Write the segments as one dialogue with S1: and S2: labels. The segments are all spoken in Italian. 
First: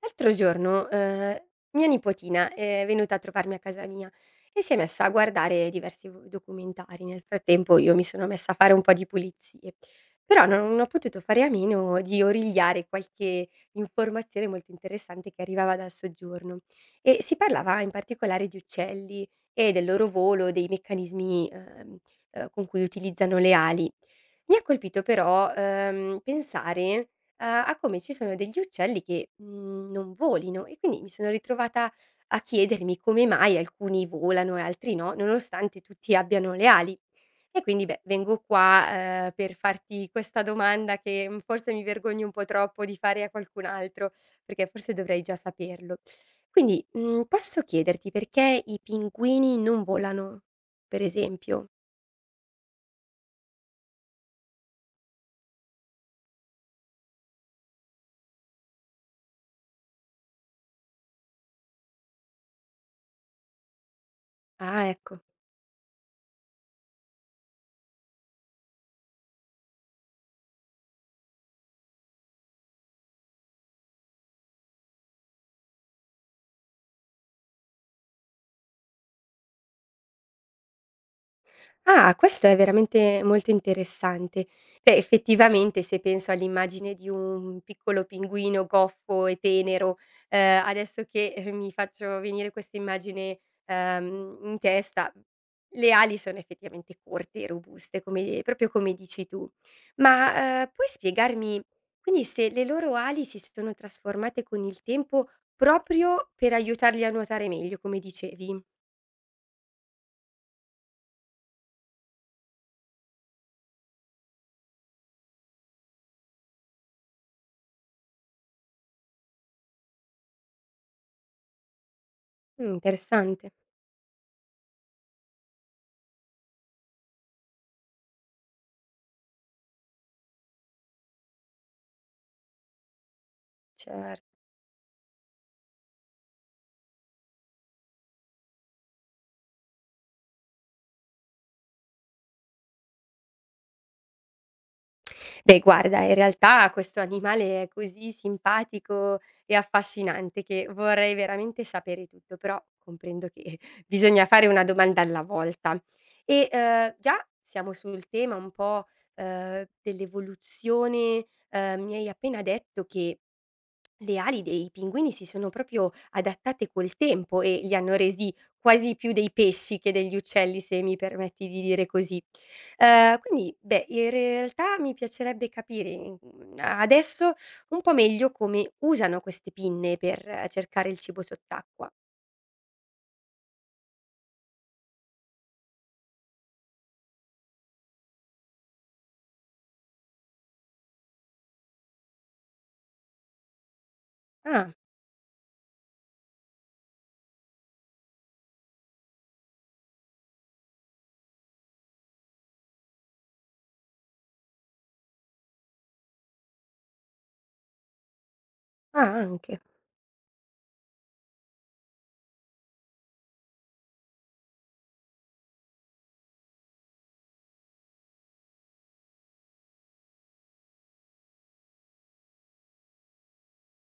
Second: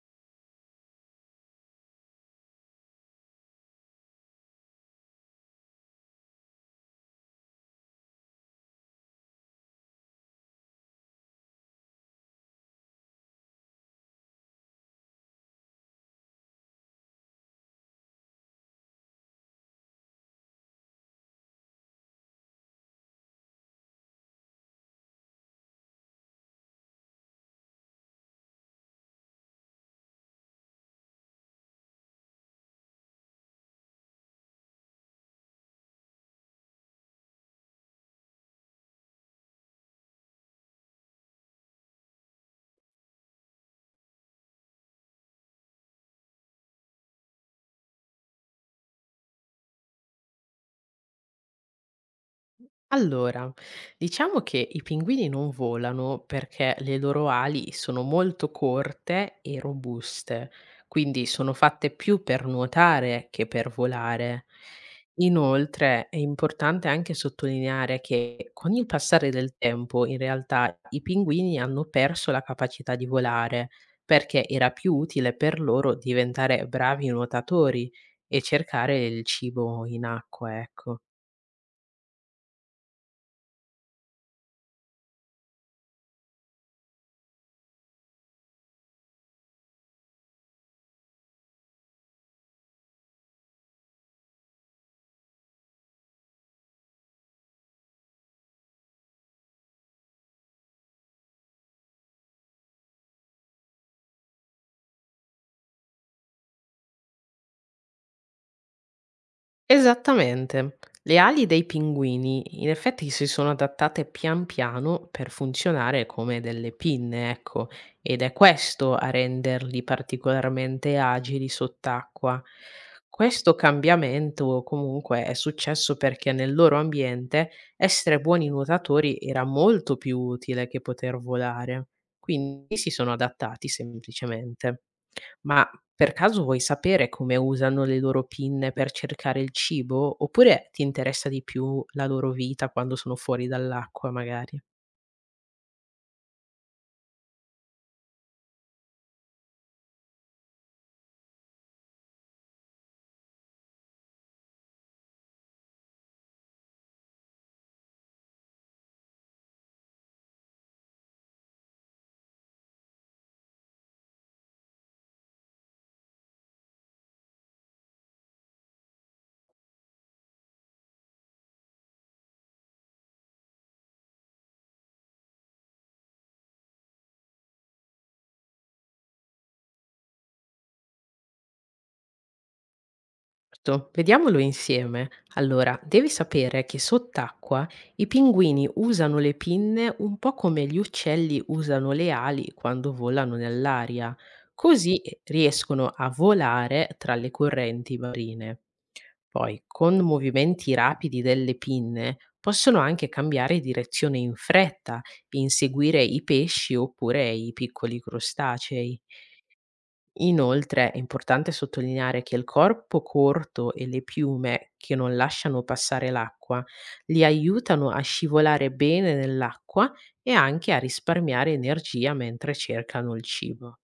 S1: L'altro giorno, mia nipotina è venuta a trovarmi a casa mia e si è messa a guardare diversi v documentari. Nel frattempo io mi sono messa a fare un po' di pulizie, però non ho potuto fare a meno di origliare qualche informazione molto interessante che arrivava dal soggiorno e si parlava in particolare di uccelli e del loro volo, dei meccanismi, con cui utilizzano le ali. Mi ha colpito però, pensare a come ci sono degli uccelli che, non volino e quindi mi sono ritrovata a chiedermi come mai alcuni volano e altri no, nonostante tutti abbiano le ali. E quindi beh, vengo qua, per farti questa domanda che, forse mi vergogno un po' troppo di fare a qualcun altro, perché forse dovrei già saperlo. Quindi, posso chiederti perché i pinguini non volano, per esempio?
S2: Allora, diciamo che i pinguini non volano perché le loro ali sono molto corte e robuste, quindi sono fatte più per nuotare che per volare.
S1: Ah, ecco.
S2: Inoltre è importante anche sottolineare che con il passare del tempo in realtà i pinguini hanno perso la capacità di volare perché era più utile per loro diventare bravi nuotatori e cercare il cibo in acqua, ecco.
S1: Ah, questo è veramente molto interessante. Beh, effettivamente se penso all'immagine di un piccolo pinguino goffo e tenero, adesso che mi faccio venire questa immagine, in testa, le ali sono effettivamente corte e robuste, come proprio come dici tu. Ma, puoi spiegarmi quindi se le loro ali si sono trasformate con il tempo proprio per aiutarli a nuotare meglio, come dicevi?
S2: Esattamente. Le ali dei pinguini in effetti si sono adattate pian piano per funzionare come delle pinne, ecco, ed è questo a renderli particolarmente agili sott'acqua.
S1: Interessante.
S2: Questo cambiamento comunque è successo perché nel loro ambiente essere buoni nuotatori era molto più utile che poter volare, quindi si sono adattati
S1: Cer
S2: semplicemente. Ma per caso vuoi sapere come usano le loro pinne per cercare il cibo? Oppure ti interessa di più la loro vita quando sono fuori dall'acqua, magari?
S1: Beh, guarda, in realtà questo animale è così simpatico e affascinante che vorrei veramente sapere tutto, però comprendo che bisogna fare una domanda alla volta. E già siamo sul tema un po' dell'evoluzione. Mi hai appena detto che le ali dei pinguini si sono proprio adattate col tempo e li hanno resi quasi più dei pesci che degli uccelli, se mi permetti di dire così. Quindi, beh, in realtà mi piacerebbe capire adesso un po' meglio come usano queste pinne per cercare il cibo sott'acqua.
S2: Certo, vediamolo insieme. Allora, devi sapere che sott'acqua i pinguini usano le pinne un po' come gli uccelli usano le ali quando volano nell'aria,
S1: Ah,
S2: così riescono a volare tra le correnti marine. Poi, con movimenti rapidi delle pinne, possono anche cambiare direzione in fretta e inseguire i pesci oppure i piccoli crostacei.
S1: ah, anche.
S2: Inoltre, è importante sottolineare che il corpo corto e le piume che non lasciano passare l'acqua li aiutano a scivolare bene nell'acqua e anche a risparmiare energia mentre cercano il cibo.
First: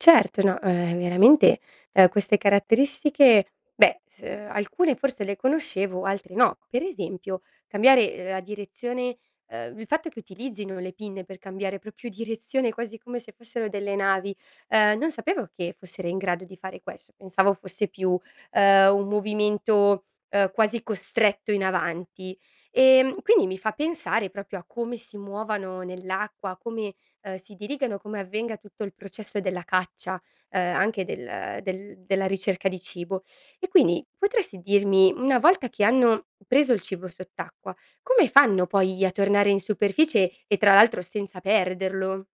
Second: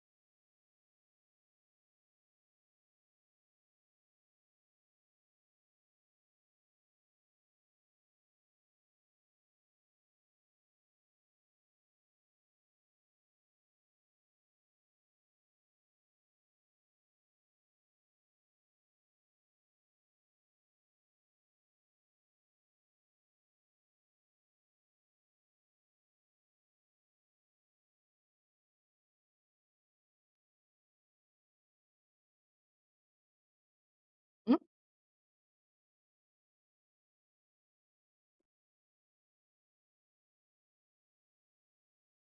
S1: Certo, no, veramente, queste caratteristiche, beh, s alcune forse le conoscevo, altre no. Per esempio, cambiare, la direzione il fatto che utilizzino le pinne per cambiare proprio direzione, quasi come se fossero delle navi, non sapevo che fossero in grado di fare questo. Pensavo fosse più, un movimento, quasi costretto in avanti. Quindi mi fa pensare proprio a come si muovano nell'acqua, come si dirigano, come avvenga tutto il processo della caccia, anche del del della ricerca di cibo. E quindi potresti dirmi, una volta che hanno preso il cibo sott'acqua, come fanno poi a tornare in superficie e tra l'altro senza perderlo?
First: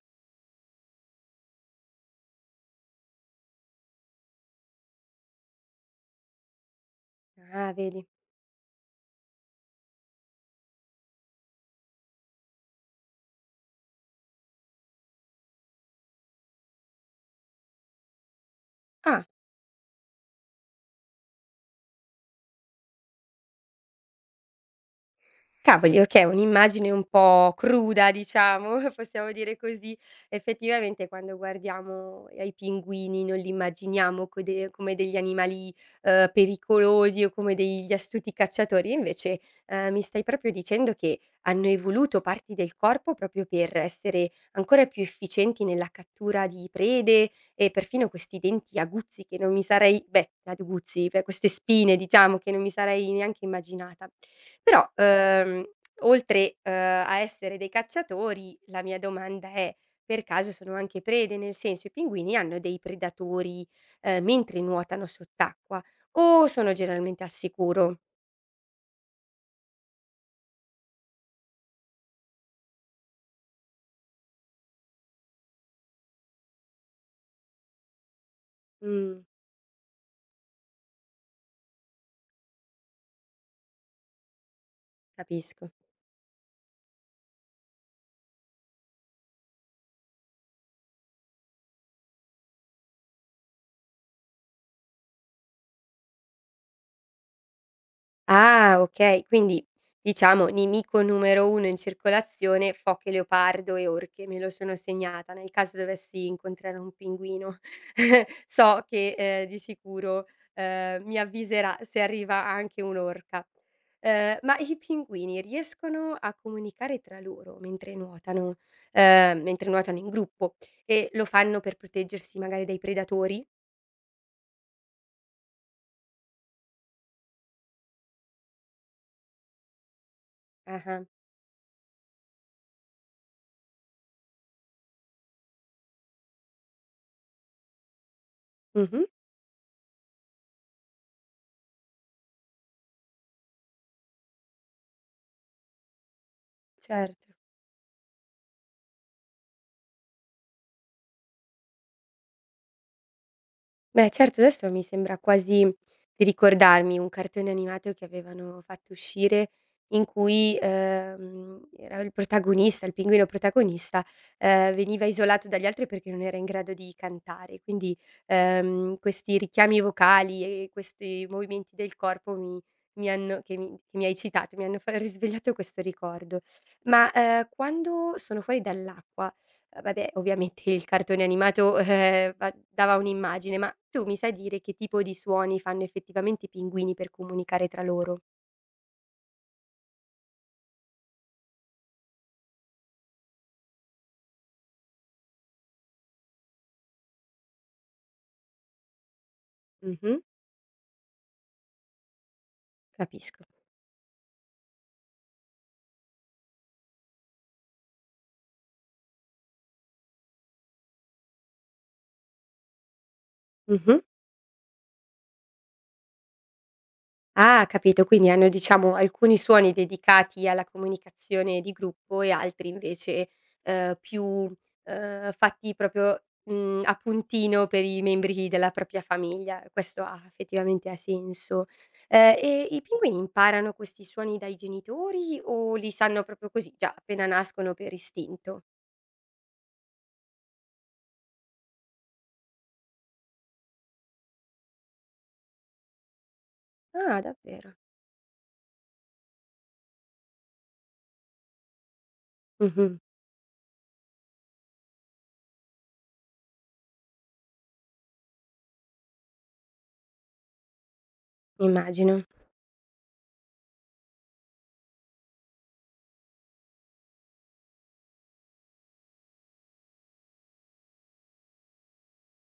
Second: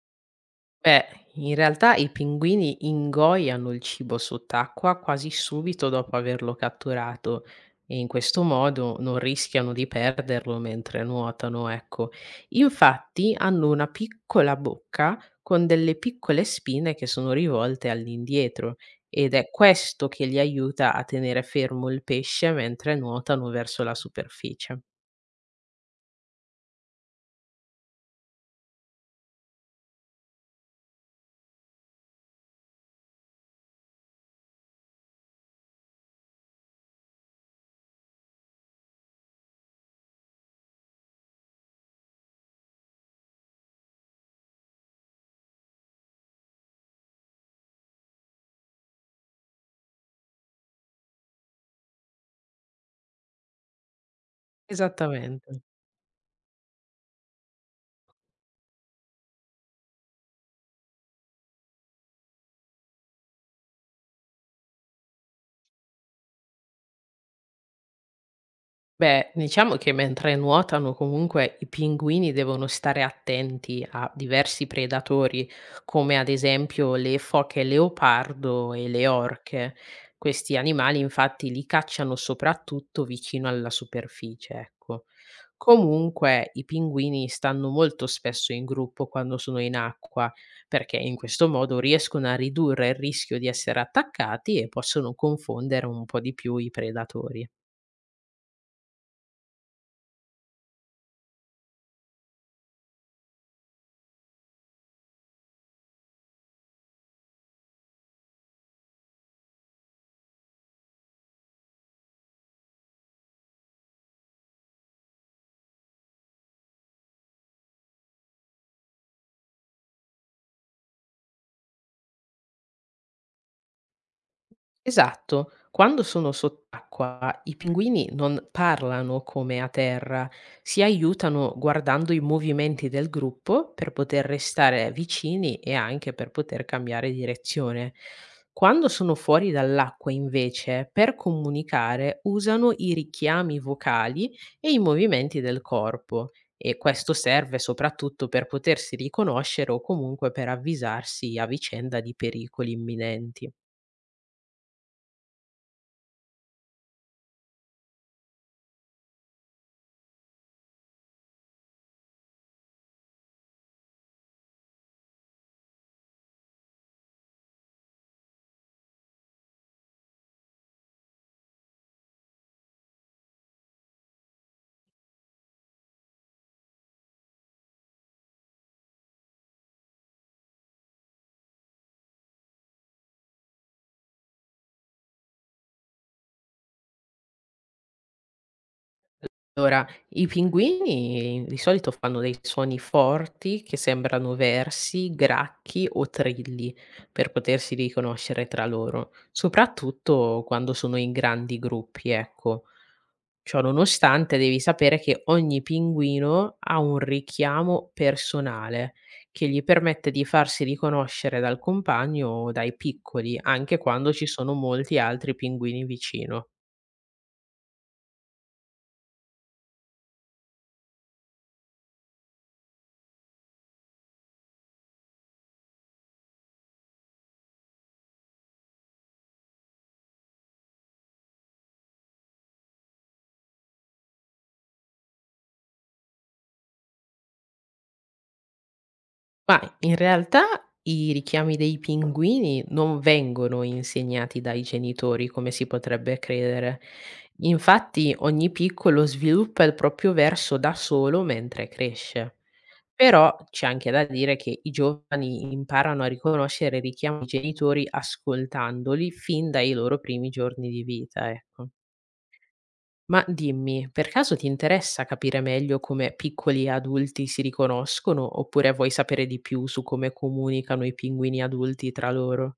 S2: Beh, in realtà i pinguini ingoiano il cibo sott'acqua quasi subito dopo averlo catturato
S1: Ah,
S2: e in
S1: vedi.
S2: questo modo non rischiano di perderlo mentre nuotano, ecco. Infatti hanno una piccola bocca con delle piccole spine che sono rivolte all'indietro
S1: Ah.
S2: ed è questo che li aiuta a tenere fermo il pesce mentre nuotano verso la superficie.
S1: Cavoli, okay, un'immagine un po' cruda diciamo, possiamo dire così. Effettivamente quando guardiamo ai pinguini non li immaginiamo co de come degli animali, pericolosi o come degli astuti cacciatori, invece, mi stai proprio dicendo che hanno evoluto parti del corpo proprio per essere ancora più efficienti nella cattura di prede e perfino questi denti aguzzi che non mi sarei beh, aguzzi, beh, queste spine diciamo che non mi sarei neanche immaginata. Però,
S2: Esattamente.
S1: oltre, a essere dei cacciatori, la mia domanda è: per caso sono anche prede? Nel senso, i pinguini hanno dei predatori, mentre nuotano sott'acqua o sono generalmente al sicuro?
S2: Beh, diciamo che mentre nuotano comunque i pinguini devono stare attenti a diversi predatori, come ad esempio le foche leopardo e le
S1: Mh,
S2: orche. Questi animali infatti li cacciano soprattutto vicino alla superficie, ecco.
S1: capisco.
S2: Comunque i pinguini stanno molto spesso in gruppo quando sono in acqua, perché in questo modo riescono a ridurre il rischio di essere attaccati e possono confondere un po' di più i predatori.
S1: Ah, okay. Quindi diciamo nemico numero 1 in circolazione, foche, leopardo e orche. Me lo sono segnata nel caso dovessi incontrare un pinguino. So che, di sicuro, mi avviserà se arriva anche un'orca. Ma i pinguini riescono a comunicare tra loro mentre nuotano in gruppo e lo fanno per proteggersi magari dai predatori?
S2: Esatto. Quando sono sott'acqua i pinguini non parlano come a terra, si
S1: Ah-ah.
S2: aiutano guardando i movimenti del gruppo per poter restare vicini e anche per poter cambiare direzione. Quando
S1: Mh-mh.
S2: sono fuori dall'acqua, invece, per comunicare usano i richiami vocali e i movimenti del corpo e questo
S1: Certo.
S2: serve soprattutto per potersi riconoscere o comunque per avvisarsi a vicenda di pericoli imminenti.
S1: Beh certo, adesso mi sembra quasi di ricordarmi un cartone animato che avevano fatto uscire in cui, era il protagonista, il pinguino protagonista, veniva isolato dagli altri perché non era in grado di cantare. Quindi, questi richiami vocali e questi movimenti del corpo mi mi hanno che mi hai citato, mi hanno fa risvegliato questo ricordo. Ma, quando sono fuori dall'acqua vabbè ovviamente il cartone animato, va dava un'immagine, ma tu mi sai dire che tipo di suoni fanno effettivamente i pinguini per comunicare tra loro?
S2: Allora, i pinguini di solito fanno dei suoni forti che sembrano versi, gracchi o trilli per potersi riconoscere tra loro,
S1: Mh-mh.
S2: soprattutto quando sono in grandi gruppi, ecco.
S1: Capisco.
S2: Ciò nonostante, devi sapere che ogni pinguino ha un richiamo personale che gli permette di farsi riconoscere dal compagno o dai piccoli, anche
S1: Mh-mh.
S2: quando ci sono molti altri pinguini vicino.
S1: Ah, capito, quindi hanno diciamo alcuni suoni dedicati alla comunicazione di gruppo e altri invece, più, fatti proprio, a puntino per i membri della propria famiglia. Questo ha effettivamente ha senso. E i pinguini imparano questi suoni dai genitori o li sanno proprio così, già appena nascono per istinto?
S2: Ma in realtà i richiami dei pinguini non vengono insegnati dai genitori come si potrebbe credere.
S1: Ah, davvero.
S2: Infatti ogni piccolo sviluppa il proprio verso da solo mentre cresce.
S1: Mh-mh,
S2: Però c'è anche da dire che i giovani imparano a riconoscere i richiami dei genitori ascoltandoli fin dai loro primi giorni di vita, ecco.
S1: immagino.
S2: Ma dimmi, per caso ti interessa capire meglio come piccoli adulti si riconoscono, oppure vuoi sapere di più su come comunicano i pinguini adulti tra loro?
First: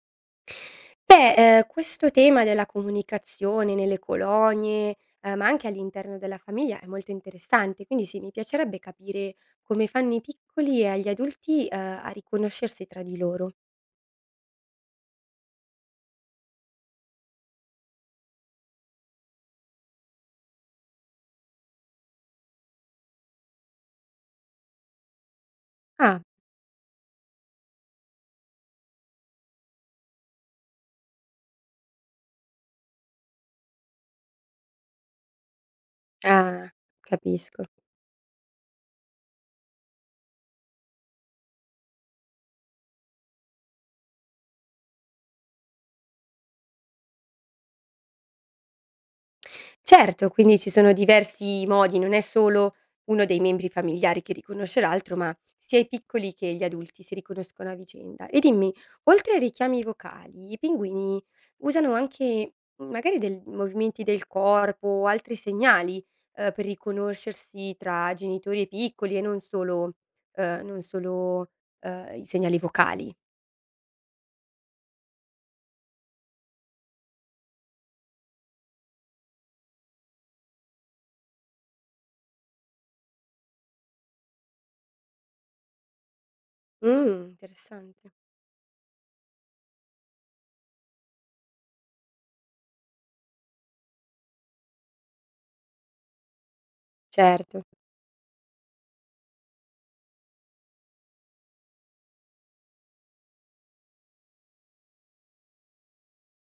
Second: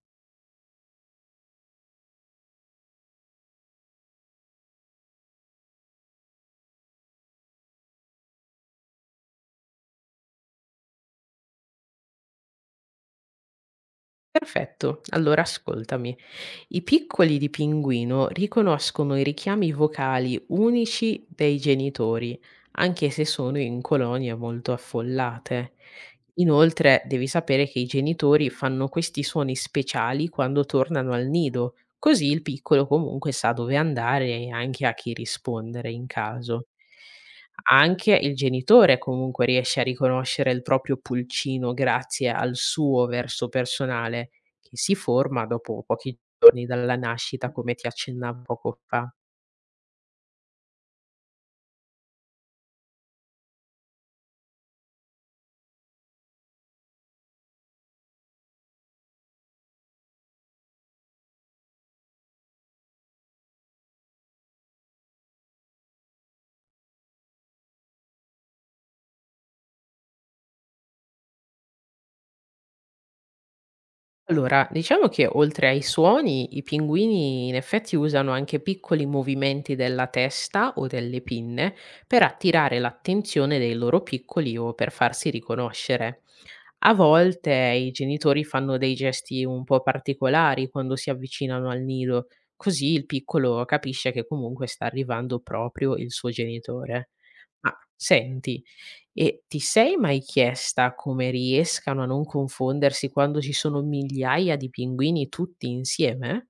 S1: Beh, questo tema della comunicazione nelle colonie, ma anche all'interno della famiglia è molto interessante, quindi sì, mi piacerebbe capire come fanno i piccoli e agli adulti, a riconoscersi tra di loro.
S2: Perfetto, allora ascoltami. I piccoli di pinguino riconoscono i richiami vocali unici dei genitori, anche se sono in colonie molto affollate.
S1: Ah,
S2: Inoltre devi sapere che i genitori fanno questi suoni speciali quando tornano al nido, così il piccolo comunque sa dove andare e anche a chi rispondere in caso.
S1: ah, capisco.
S2: Anche il genitore comunque riesce a riconoscere il proprio pulcino grazie al suo verso personale che si forma dopo pochi giorni dalla nascita, come ti accennavo poco fa.
S1: Certo, quindi ci sono diversi modi, non è solo uno dei membri familiari che riconosce l'altro, ma sia i piccoli che gli adulti si riconoscono a vicenda. E dimmi, oltre ai richiami vocali, i pinguini usano anche magari del movimenti del corpo o altri segnali, per riconoscersi tra genitori e piccoli e non solo, i segnali vocali.
S2: Allora, diciamo che oltre ai suoni, i pinguini in effetti usano anche piccoli movimenti della testa o delle pinne per attirare l'attenzione dei loro piccoli o per farsi riconoscere. A
S1: Mh,
S2: volte i
S1: interessante.
S2: genitori fanno dei gesti un po' particolari quando si avvicinano al nido, così il piccolo capisce che comunque sta arrivando proprio il suo genitore.
S1: Certo.
S2: Ma senti, e ti sei mai chiesta come riescano a non confondersi quando ci sono migliaia di pinguini tutti insieme?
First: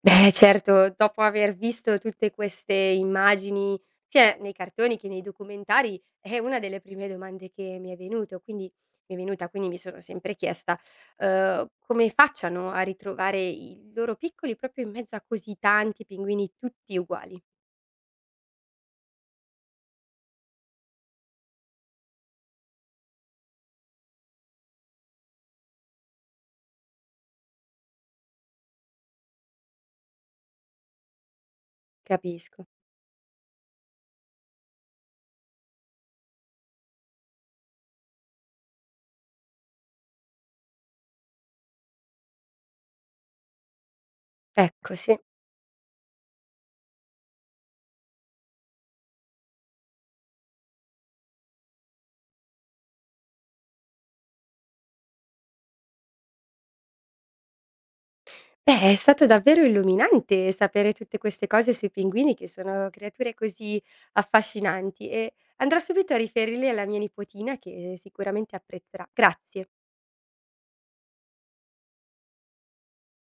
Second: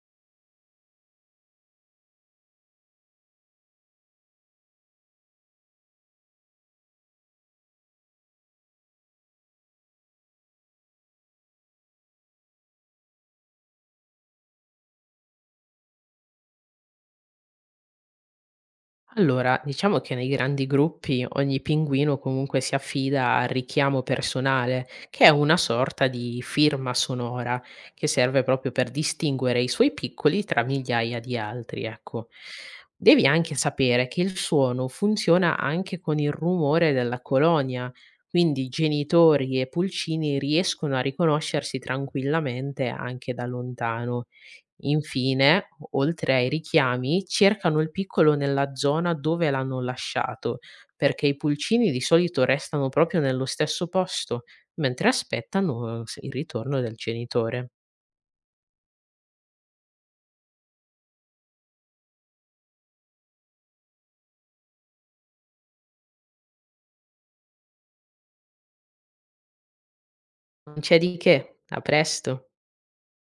S1: Beh, certo, dopo aver visto tutte queste immagini, sia nei cartoni che nei documentari, è una delle prime domande che mi è venuta, quindi mi sono sempre chiesta, come facciano a ritrovare i loro piccoli proprio in mezzo a così tanti pinguini tutti uguali.
S2: Allora, diciamo che nei grandi gruppi ogni pinguino comunque si affida al richiamo personale, che è una sorta di firma sonora che serve proprio per distinguere i suoi piccoli tra migliaia di altri, ecco.
S1: Capisco.
S2: Devi anche sapere che il suono funziona anche con il rumore della colonia, quindi genitori e pulcini riescono a riconoscersi tranquillamente anche da lontano.
S1: Ecco, sì.
S2: Infine, oltre ai richiami, cercano il piccolo nella zona dove l'hanno lasciato, perché i pulcini di solito restano proprio nello stesso posto, mentre aspettano il ritorno del genitore.
S1: Beh, è stato davvero illuminante sapere tutte queste cose sui pinguini che sono creature così affascinanti e andrò subito a riferirle alla mia nipotina che sicuramente apprezzerà. Grazie.
S2: Non c'è di che, a presto!